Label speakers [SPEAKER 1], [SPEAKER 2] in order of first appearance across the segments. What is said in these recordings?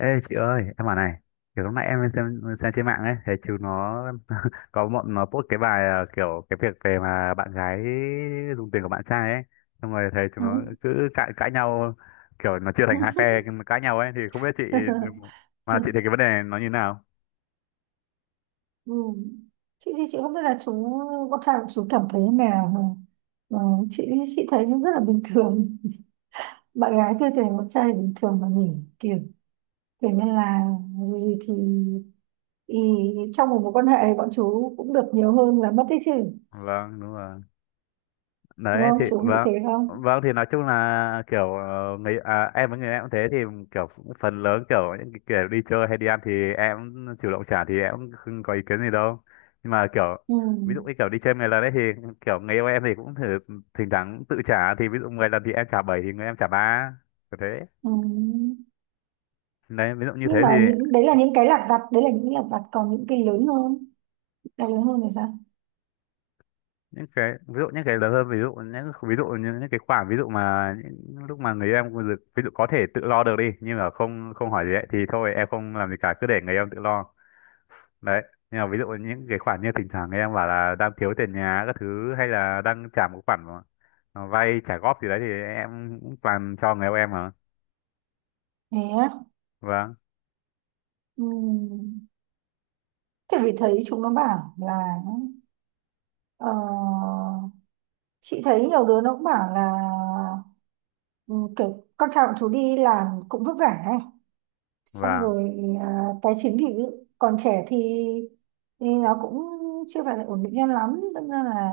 [SPEAKER 1] Ê chị ơi, em bảo này, kiểu lúc nãy em xem trên mạng ấy, thấy chú nó có bọn nó post cái bài kiểu cái việc về mà bạn gái dùng tiền của bạn trai ấy, xong rồi thấy chúng
[SPEAKER 2] Ừ.
[SPEAKER 1] nó cứ cãi cãi nhau, kiểu nó chia thành hai phe nhưng mà cãi nhau ấy, thì không biết chị mà chị thấy
[SPEAKER 2] Ừ.
[SPEAKER 1] cái vấn đề này nó như nào?
[SPEAKER 2] Ừ. Chị thì chị không biết là con trai của chú cảm thấy thế nào mà chị chị thấy nó rất là bình thường. Bạn gái tôi thấy con trai bình thường mà nhỉ. Kiểu kiểu như là gì gì thì, thì trong một mối quan hệ bọn chú cũng được nhiều hơn là mất đấy chứ.
[SPEAKER 1] Vâng, đúng rồi.
[SPEAKER 2] Đúng
[SPEAKER 1] Đấy
[SPEAKER 2] không,
[SPEAKER 1] thì
[SPEAKER 2] chú nghĩ
[SPEAKER 1] vâng,
[SPEAKER 2] thế không?
[SPEAKER 1] vâng, thì nói chung là kiểu em với người em cũng thế thì kiểu phần lớn kiểu những cái kiểu đi chơi hay đi ăn thì em cũng chủ động trả thì em cũng không có ý kiến gì đâu, nhưng mà kiểu
[SPEAKER 2] Ừ.
[SPEAKER 1] ví dụ như kiểu đi chơi 10 lần đấy thì kiểu người yêu em thì cũng thử thỉnh thoảng tự trả, thì ví dụ 10 lần thì em trả 7 thì người em trả ba, kiểu thế.
[SPEAKER 2] Ừ.
[SPEAKER 1] Đấy ví dụ như thế
[SPEAKER 2] Nhưng
[SPEAKER 1] thì
[SPEAKER 2] mà những đấy là những cái lặt vặt, đấy là những lặt vặt, còn những cái lớn hơn thì sao?
[SPEAKER 1] những cái ví dụ những cái lớn hơn, ví dụ những ví dụ như những cái khoản ví dụ mà những lúc mà người em ví dụ có thể tự lo được đi nhưng mà không không hỏi gì ấy, thì thôi em không làm gì cả, cứ để người em tự lo. Đấy, nhưng mà ví dụ những cái khoản như thỉnh thoảng người em bảo là đang thiếu tiền nhà các thứ hay là đang trả một khoản mà vay trả góp gì đấy thì em cũng toàn cho người yêu em mà.
[SPEAKER 2] Thế á?
[SPEAKER 1] Vâng.
[SPEAKER 2] Ừ. Thế vì thấy chúng nó bảo là, ờ, chị thấy nhiều đứa nó cũng bảo là, ừ, kiểu con trai của chú đi làm cũng vất vả ấy. Xong
[SPEAKER 1] Và
[SPEAKER 2] rồi, ờ, tài chính thì còn trẻ thì, nó cũng chưa phải là ổn định cho lắm. Đâm ra là,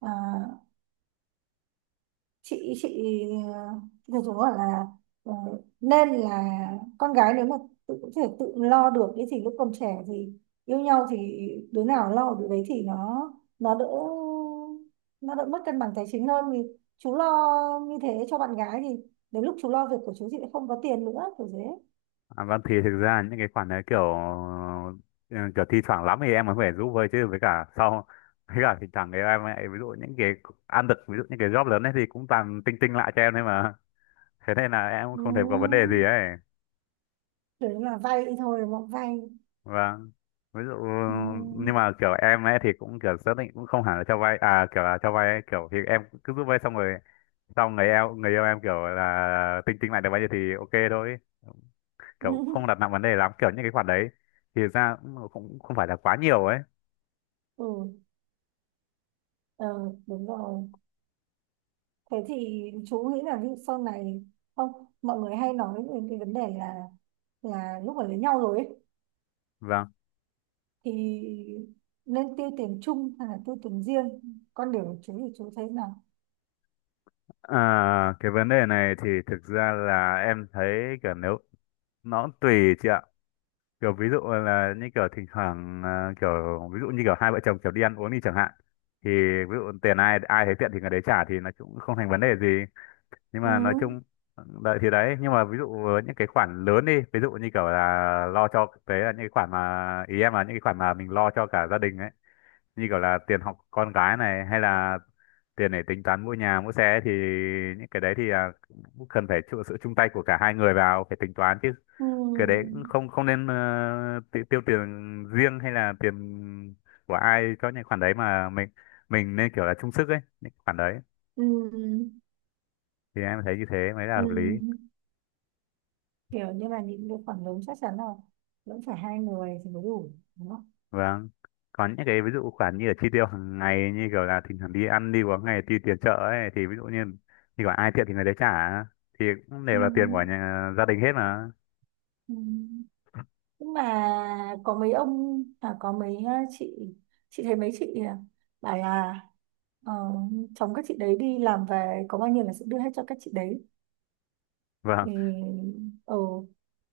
[SPEAKER 2] à, chị dù dù gọi là, ờ, nên là con gái nếu mà tự có thể tự lo được cái gì lúc còn trẻ thì, yêu nhau thì đứa nào lo được đấy thì nó đỡ nó đỡ mất cân bằng tài chính hơn, vì chú lo như thế cho bạn gái thì đến lúc chú lo việc của chú, chị lại không có tiền, nữa kiểu thế.
[SPEAKER 1] à, vâng, thì thực ra những cái khoản đấy kiểu ừ, kiểu thi thoảng lắm thì em mới phải giúp vơi chứ, với cả sau với cả thỉnh thoảng thì em lại ví dụ những cái ăn được, ví dụ những cái job lớn ấy thì cũng toàn tinh tinh lại cho em đấy mà. Thế nên là em cũng không thể có vấn đề
[SPEAKER 2] Ừ.
[SPEAKER 1] gì ấy.
[SPEAKER 2] Đấy là vay thôi, mộng vay.
[SPEAKER 1] Vâng, ví dụ
[SPEAKER 2] Ừ.
[SPEAKER 1] nhưng mà kiểu em ấy thì cũng kiểu xác định cũng không hẳn là cho vay à, kiểu là cho vay ấy, kiểu thì em cứ giúp vay xong rồi xong người yêu em kiểu là tinh tinh lại được bao nhiêu thì ok thôi, kiểu không đặt nặng vấn đề lắm kiểu những cái khoản đấy, thì ra cũng cũng không phải là quá nhiều ấy.
[SPEAKER 2] Ừ. Ờ, đúng rồi. Thế thì chú nghĩ là ví dụ sau này, không, mọi người hay nói về cái vấn đề là, lúc mà lấy nhau rồi ấy,
[SPEAKER 1] Vâng.
[SPEAKER 2] thì nên tiêu tiền chung hay là tiêu tiền riêng, con điều của chú thì chú thấy nào?
[SPEAKER 1] Ờ, cái vấn đề này thì thực ra là em thấy kiểu nếu nó cũng tùy chị ạ, kiểu ví dụ là như kiểu thỉnh thoảng kiểu ví dụ như kiểu hai vợ chồng kiểu đi ăn uống đi chẳng hạn, thì ví dụ tiền ai ai thấy tiện thì người đấy trả thì nó cũng không thành vấn đề gì. Nhưng
[SPEAKER 2] Ừ,
[SPEAKER 1] mà nói chung đấy thì đấy, nhưng mà ví dụ với những cái khoản lớn đi, ví dụ như kiểu là lo cho đấy, là những cái khoản mà ý em là những cái khoản mà mình lo cho cả gia đình ấy, như kiểu là tiền học con gái này, hay là tiền để tính toán mua nhà mua xe ấy, thì những cái đấy thì cũng cần phải chịu sự chung tay của cả hai người vào phải tính toán chứ.
[SPEAKER 2] ừ,
[SPEAKER 1] Cái đấy cũng không không nên tiêu tiền riêng hay là tiền của ai cho những khoản đấy mà mình nên kiểu là chung sức ấy, những khoản đấy
[SPEAKER 2] ừ,
[SPEAKER 1] thì em thấy như thế mới là
[SPEAKER 2] ừ.
[SPEAKER 1] hợp lý.
[SPEAKER 2] Kiểu như là những cái khoản lớn chắc chắn là vẫn phải hai người thì mới đủ, đúng không?
[SPEAKER 1] Vâng. Có những cái ví dụ khoản như là chi tiêu hàng ngày, như kiểu là thỉnh thoảng đi ăn đi uống hay tiêu tiền chợ ấy, thì ví dụ như như gọi ai thiện thì người đấy trả thì cũng
[SPEAKER 2] Ừ,
[SPEAKER 1] đều là tiền của nhà, gia đình hết mà.
[SPEAKER 2] ừ. Nhưng mà có có chị chị thấy mấy chị bảo là, ờ, chồng các chị đấy đi làm về có bao nhiêu là sẽ đưa hết cho các chị đấy, thì
[SPEAKER 1] Vâng,
[SPEAKER 2] ừ.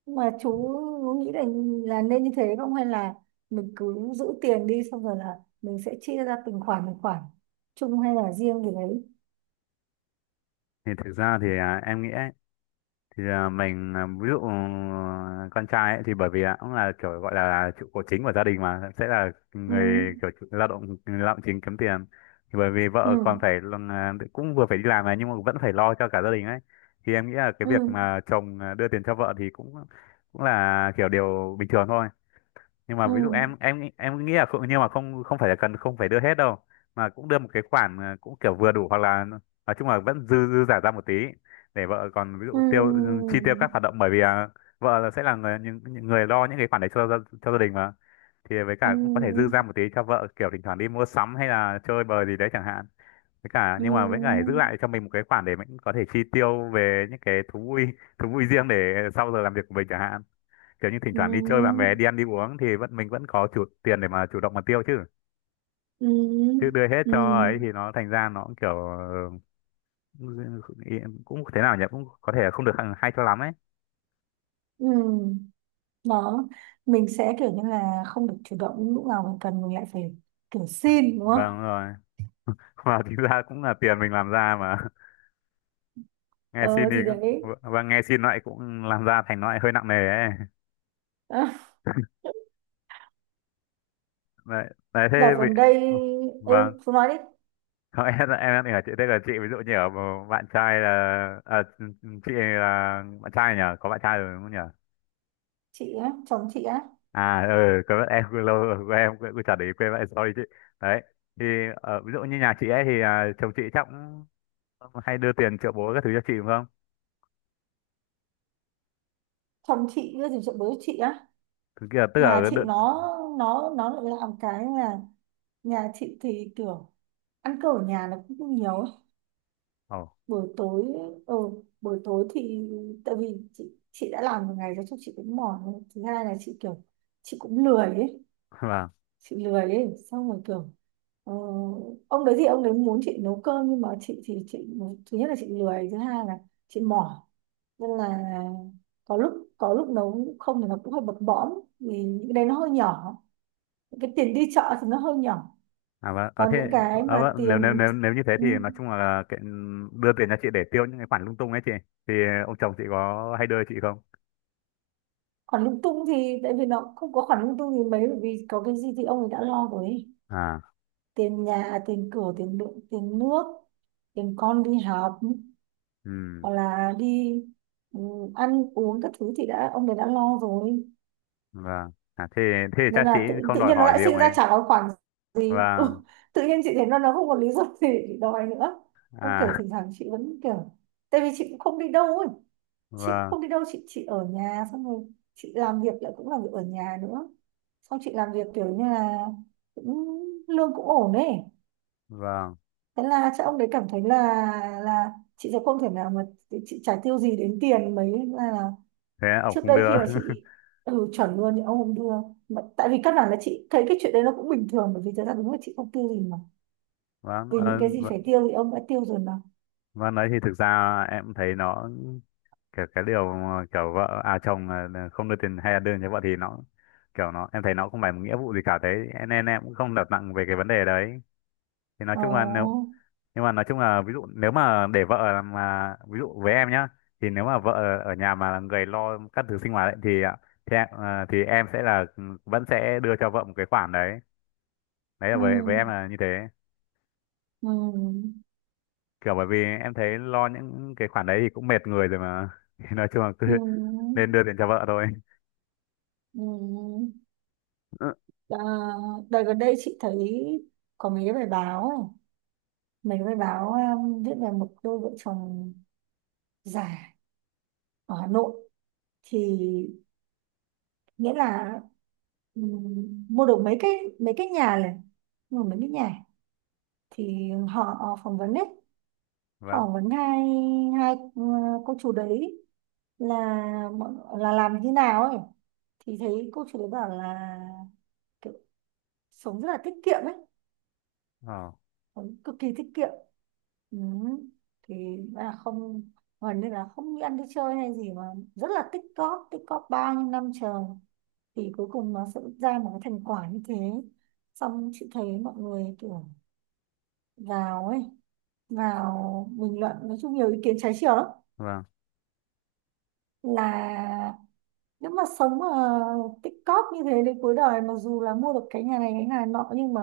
[SPEAKER 2] Nhưng mà chú nghĩ là nên như thế không, hay là mình cứ giữ tiền đi xong rồi là mình sẽ chia ra từng khoản từng khoản, chung hay là riêng gì đấy?
[SPEAKER 1] thì thực ra thì em nghĩ thì ví dụ con trai ấy, thì bởi vì cũng là kiểu gọi là trụ cột chính của gia đình, mà sẽ là
[SPEAKER 2] Ừ,
[SPEAKER 1] người kiểu lao động chính kiếm tiền. Thì bởi vì
[SPEAKER 2] ừ,
[SPEAKER 1] vợ còn phải cũng vừa phải đi làm này nhưng mà vẫn phải lo cho cả gia đình ấy, thì em nghĩ là cái
[SPEAKER 2] ừ,
[SPEAKER 1] việc mà chồng đưa tiền cho vợ thì cũng cũng là kiểu điều bình thường thôi. Nhưng mà
[SPEAKER 2] ừ,
[SPEAKER 1] ví dụ em nghĩ là không, nhưng mà không không phải là cần, không phải đưa hết đâu, mà cũng đưa một cái khoản cũng kiểu vừa đủ, hoặc là nói chung là vẫn dư dư giả ra một tí để vợ còn ví dụ tiêu
[SPEAKER 2] ừ,
[SPEAKER 1] chi tiêu các hoạt động, bởi vì vợ là sẽ là người những người lo những cái khoản đấy cho cho gia đình mà. Thì với cả cũng có thể dư
[SPEAKER 2] ừ,
[SPEAKER 1] ra một tí cho vợ kiểu thỉnh thoảng đi mua sắm hay là chơi bời gì đấy chẳng hạn, với cả
[SPEAKER 2] ừ,
[SPEAKER 1] nhưng mà với cả giữ lại cho mình một cái khoản để mình có thể chi tiêu về những cái thú vui riêng để sau giờ làm việc của mình chẳng hạn, kiểu như thỉnh
[SPEAKER 2] ừ,
[SPEAKER 1] thoảng đi chơi bạn bè
[SPEAKER 2] ừ,
[SPEAKER 1] đi ăn đi uống thì vẫn mình vẫn có chủ tiền để mà chủ động mà tiêu chứ
[SPEAKER 2] ừ,
[SPEAKER 1] chứ đưa hết
[SPEAKER 2] ừ,
[SPEAKER 1] cho ấy thì nó thành ra nó cũng kiểu ừ, cũng thế nào nhỉ, cũng có thể không được hay cho lắm ấy.
[SPEAKER 2] ừ. Đó, mình sẽ kiểu như là không được chủ động, lúc nào mình cần mình lại phải kiểu xin, đúng
[SPEAKER 1] Vâng
[SPEAKER 2] không?
[SPEAKER 1] rồi. Mà chính ra cũng là tiền mình làm ra mà. Nghe xin
[SPEAKER 2] Ờ
[SPEAKER 1] thì
[SPEAKER 2] thì đấy.
[SPEAKER 1] cũng, và nghe xin lại cũng làm ra, thành nó lại hơi nặng nề ấy. Đấy, đấy thế
[SPEAKER 2] Đợt
[SPEAKER 1] bị
[SPEAKER 2] gần đây.
[SPEAKER 1] vâng.
[SPEAKER 2] Ừ, chú nói đi.
[SPEAKER 1] Không, em đang ở chị, thế là chị ví dụ như ở bạn trai là à, chị là bạn trai nhỉ, có bạn trai rồi đúng không nhỉ?
[SPEAKER 2] Chị á? Chồng chị á?
[SPEAKER 1] À ừ, quên mất, em quên lâu rồi, quên em quên, quên trả để ý quên vậy, sorry chị. Đấy. Thì ví dụ như nhà chị ấy thì chồng chị chắc cũng hay đưa tiền triệu bố các thứ cho chị đúng không?
[SPEAKER 2] Chồng chị cái gì? Chuyện bố chị á?
[SPEAKER 1] Thực kia tức
[SPEAKER 2] Nhà
[SPEAKER 1] là đợt
[SPEAKER 2] chị nó lại làm cái là, nhà chị thì kiểu ăn cơm ở nhà nó cũng nhiều,
[SPEAKER 1] ồ,
[SPEAKER 2] buổi tối, ừ, buổi tối thì tại vì chị đã làm một ngày rồi chắc chị cũng mỏi rồi. Thứ hai là chị kiểu, chị cũng lười ấy,
[SPEAKER 1] vâng.
[SPEAKER 2] chị lười ấy, xong rồi kiểu, ờ, ông đấy thì ông đấy muốn chị nấu cơm, nhưng mà chị thì chị, thứ nhất là chị lười, thứ hai là chị mỏi, nên là có lúc, nấu cũng không thì nó cũng hơi bập bõm vì những cái đấy nó hơi nhỏ, những cái tiền đi chợ thì nó hơi nhỏ.
[SPEAKER 1] À vâng, à,
[SPEAKER 2] Còn
[SPEAKER 1] thế
[SPEAKER 2] những cái
[SPEAKER 1] à,
[SPEAKER 2] mà
[SPEAKER 1] vâng. Nếu, nếu
[SPEAKER 2] tiền,
[SPEAKER 1] nếu nếu như thế
[SPEAKER 2] ừ,
[SPEAKER 1] thì nói chung là cái, đưa tiền cho chị để tiêu những cái khoản lung tung ấy chị. Thì ông chồng chị có hay đưa chị không?
[SPEAKER 2] khoản lung tung thì tại vì nó không có khoản lung tung gì mấy, bởi vì có cái gì thì ông ấy đã lo rồi ấy.
[SPEAKER 1] À,
[SPEAKER 2] Tiền nhà, tiền cửa, tiền điện, tiền nước, tiền con đi học,
[SPEAKER 1] ừ,
[SPEAKER 2] hoặc là đi, ừ, ăn uống các thứ thì ông ấy đã lo rồi.
[SPEAKER 1] vâng. À, thế thế thì
[SPEAKER 2] Nên
[SPEAKER 1] chắc chị
[SPEAKER 2] là
[SPEAKER 1] không
[SPEAKER 2] tự
[SPEAKER 1] đòi
[SPEAKER 2] nhiên nó
[SPEAKER 1] hỏi
[SPEAKER 2] lại
[SPEAKER 1] gì ông
[SPEAKER 2] sinh
[SPEAKER 1] ấy.
[SPEAKER 2] ra chả có khoản gì.
[SPEAKER 1] Vâng.
[SPEAKER 2] Ừ, Tự nhiên chị thấy nó không có lý do gì để đòi nữa. Không, kiểu
[SPEAKER 1] À,
[SPEAKER 2] thỉnh thoảng chị vẫn kiểu, tại vì chị cũng không đi đâu ấy, chị cũng
[SPEAKER 1] vâng,
[SPEAKER 2] không đi đâu, chị ở nhà xong rồi chị làm việc, lại cũng làm việc ở nhà nữa, xong chị làm việc kiểu như là cũng lương cũng ổn ấy.
[SPEAKER 1] vâng.
[SPEAKER 2] Thế là chắc ông đấy cảm thấy là chị sẽ không thể nào mà, chị chả tiêu gì đến tiền mấy, là
[SPEAKER 1] Thế ông
[SPEAKER 2] trước
[SPEAKER 1] cũng
[SPEAKER 2] đây
[SPEAKER 1] đưa.
[SPEAKER 2] khi mà chị, chuẩn luôn thì ông không đưa, mà tại vì căn bản là chị thấy cái chuyện đấy nó cũng bình thường, bởi vì thật ra đúng là chị không tiêu gì mà,
[SPEAKER 1] Vâng.
[SPEAKER 2] vì những
[SPEAKER 1] Ờ,
[SPEAKER 2] cái gì phải tiêu thì ông đã tiêu rồi mà.
[SPEAKER 1] Vâng, đấy thì thực ra em thấy nó kiểu cái điều mà kiểu vợ chồng là không đưa tiền hay là đưa cho vợ thì nó kiểu nó em thấy nó không phải một nghĩa vụ gì cả thế, nên em cũng không đặt nặng về cái vấn đề đấy, thì nói chung là nếu,
[SPEAKER 2] Ồ.
[SPEAKER 1] nhưng mà nói chung là ví dụ nếu mà để vợ mà ví dụ với em nhá, thì nếu mà vợ ở nhà mà là người lo các thứ sinh hoạt ấy, thì ạ, thì, thì em sẽ là vẫn sẽ đưa cho vợ một cái khoản đấy, đấy là
[SPEAKER 2] Ừ.
[SPEAKER 1] với em là như thế,
[SPEAKER 2] Ừ.
[SPEAKER 1] kiểu bởi vì em thấy lo những cái khoản đấy thì cũng mệt người rồi mà. Thì nói chung là cứ
[SPEAKER 2] Ừ.
[SPEAKER 1] nên đưa tiền cho vợ thôi.
[SPEAKER 2] Ừ. Ừ. Ờ, đợt gần đây chị thấy có mấy cái bài báo ấy. Mấy cái bài báo, viết về một đôi vợ chồng già ở Hà Nội, thì nghĩa là, mua được mấy cái, nhà này, mua mấy cái nhà, thì họ phỏng vấn đấy, họ
[SPEAKER 1] Vâng,
[SPEAKER 2] phỏng vấn hai hai, cô chú đấy là là làm như nào ấy, thì thấy cô chú đấy bảo là kiểu sống rất là tiết kiệm ấy.
[SPEAKER 1] ờ
[SPEAKER 2] Huấn cực kỳ tiết kiệm. Ừ. Thì là không, Huấn nên là không đi ăn đi chơi hay gì mà rất là tích cóp, tích cóp bao nhiêu năm trời thì cuối cùng nó sẽ ra một cái thành quả như thế. Xong chị thấy mọi người kiểu vào ấy, vào bình luận, nói chung nhiều ý kiến trái chiều lắm.
[SPEAKER 1] vâng,
[SPEAKER 2] Là nếu mà sống mà tích cóp như thế đến cuối đời, mặc dù là mua được cái nhà này cái nhà nọ, nhưng mà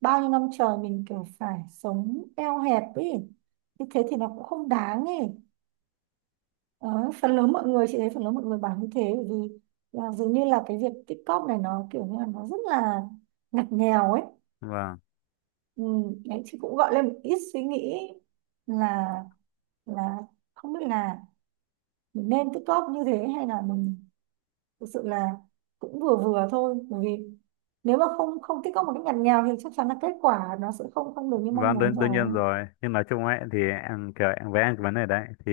[SPEAKER 2] bao nhiêu năm trời mình kiểu phải sống eo hẹp ấy, như thế thì nó cũng không đáng ấy. Đó, phần lớn mọi người, chị thấy phần lớn mọi người bảo như thế, bởi vì là dường như là cái việc tích cóp này nó kiểu như là nó rất là ngặt nghèo ấy.
[SPEAKER 1] vâng,
[SPEAKER 2] Ừ, đấy chị cũng gọi lên một ít suy nghĩ là là không biết là mình nên tích cóp như thế hay là mình thực sự là cũng vừa vừa thôi, bởi vì nếu mà không không tích góp một cách ngặt nghèo thì chắc chắn là kết quả nó sẽ không không được như mong
[SPEAKER 1] vâng,
[SPEAKER 2] muốn
[SPEAKER 1] đương
[SPEAKER 2] rồi.
[SPEAKER 1] nhiên rồi, nhưng nói chung ấy thì em kiểu em với em cái vấn đề đấy thì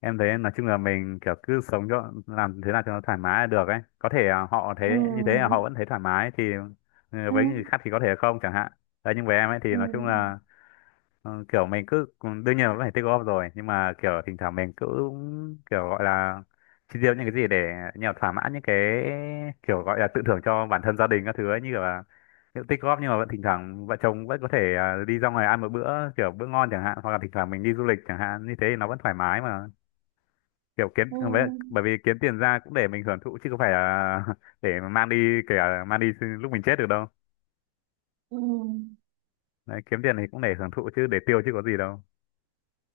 [SPEAKER 1] em thấy nói chung là mình kiểu cứ sống cho làm thế nào cho nó thoải mái là được ấy, có thể họ thế như thế là họ
[SPEAKER 2] Ừ,
[SPEAKER 1] vẫn thấy thoải mái thì ừ,
[SPEAKER 2] ừ,
[SPEAKER 1] với người khác thì có thể không chẳng hạn. Đấy nhưng với em ấy thì
[SPEAKER 2] ừ,
[SPEAKER 1] nói chung là kiểu mình cứ đương nhiên là vẫn phải tích góp rồi, nhưng mà kiểu thỉnh thoảng mình cứ kiểu gọi là chi tiêu những cái gì để như thỏa mãn những cái kiểu gọi là tự thưởng cho bản thân gia đình các thứ ấy, như kiểu là kiểu tích góp nhưng mà vẫn thỉnh thoảng vợ chồng vẫn có thể đi ra ngoài ăn một bữa kiểu bữa ngon chẳng hạn, hoặc là thỉnh thoảng mình đi du lịch chẳng hạn, như thế thì nó vẫn thoải mái mà, kiểu kiếm
[SPEAKER 2] ừ,
[SPEAKER 1] bởi vì kiếm tiền ra cũng để mình hưởng thụ chứ không phải là để mà mang đi, kể cả mang đi lúc mình chết được đâu.
[SPEAKER 2] ừ.
[SPEAKER 1] Đấy, kiếm tiền thì cũng để hưởng thụ chứ để tiêu chứ có gì đâu,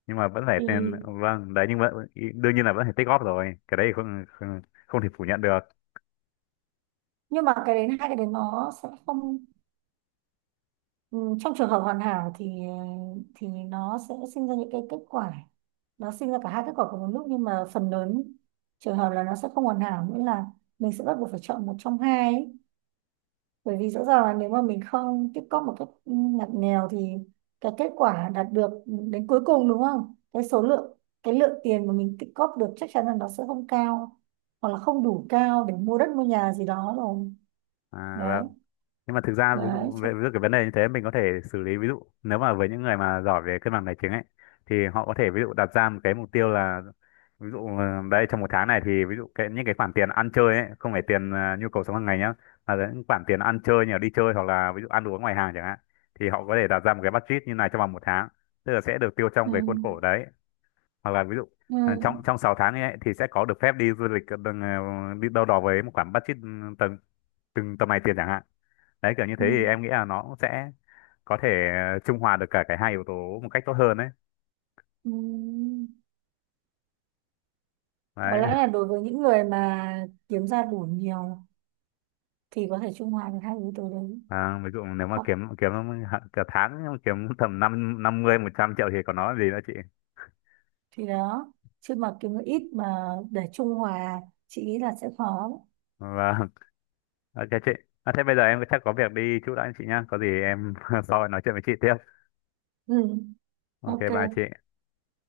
[SPEAKER 1] nhưng mà vẫn phải tên
[SPEAKER 2] Thì
[SPEAKER 1] vâng đấy, nhưng mà đương nhiên là vẫn phải tích góp rồi, cái đấy thì không không, không thể phủ nhận được.
[SPEAKER 2] nhưng mà cái đến, hai cái đến nó sẽ không, ừ, trong trường hợp hoàn hảo thì, thì nó sẽ sinh ra những cái kết quả, nó sinh ra cả hai kết quả cùng một lúc. Nhưng mà phần lớn trường hợp là nó sẽ không hoàn hảo, nghĩa là mình sẽ bắt buộc phải chọn một trong hai ấy. Bởi vì rõ ràng là nếu mà mình không tích cóp một cách, ngặt nghèo thì cái kết quả đạt được đến cuối cùng, đúng không, cái số lượng, cái lượng tiền mà mình tích cóp được chắc chắn là nó sẽ không cao, hoặc là không đủ cao để mua đất mua nhà gì đó rồi. Đấy.
[SPEAKER 1] Vâng. Nhưng mà thực ra ví
[SPEAKER 2] đấy
[SPEAKER 1] dụ
[SPEAKER 2] chắc-
[SPEAKER 1] về ví cái vấn đề như thế mình có thể xử lý, ví dụ nếu mà với những người mà giỏi về cân bằng tài chính ấy thì họ có thể ví dụ đặt ra một cái mục tiêu là, ví dụ đấy trong một tháng này thì ví dụ cái những cái khoản tiền ăn chơi ấy, không phải tiền nhu cầu sống hàng ngày nhá, mà là những khoản tiền ăn chơi như là đi chơi hoặc là ví dụ ăn uống ngoài hàng chẳng hạn, thì họ có thể đặt ra một cái budget như này trong vòng một tháng, tức là sẽ được tiêu trong
[SPEAKER 2] ừ,
[SPEAKER 1] cái khuôn khổ đấy, hoặc là ví dụ
[SPEAKER 2] ừ,
[SPEAKER 1] trong trong 6 tháng ấy thì sẽ có được phép đi du lịch ờ, đừng, ờ, đi đâu đó với một khoản budget từng từng tầm này tiền chẳng hạn. Đấy kiểu như thế
[SPEAKER 2] ừ,
[SPEAKER 1] thì em nghĩ là nó cũng sẽ có thể trung hòa được cả cái hai yếu tố một cách tốt hơn đấy.
[SPEAKER 2] ừ. Có
[SPEAKER 1] Đấy
[SPEAKER 2] lẽ là đối với những người mà kiếm ra đủ nhiều thì có thể trung hòa được hai yếu tố đấy,
[SPEAKER 1] ví dụ nếu mà
[SPEAKER 2] hoặc,
[SPEAKER 1] kiếm kiếm hạn- cả tháng mà kiếm tầm 5, 50, 100 triệu thì còn nói gì nữa chị.
[SPEAKER 2] thì đó, chứ mà kiếm được ít mà để trung hòa chị nghĩ là sẽ khó.
[SPEAKER 1] Vâng. Ok chị, à, thế bây giờ em chắc có việc đi chút đã chị nhá, có gì em sau nói chuyện với chị tiếp.
[SPEAKER 2] Ừ.
[SPEAKER 1] Ok bye
[SPEAKER 2] OK.
[SPEAKER 1] chị.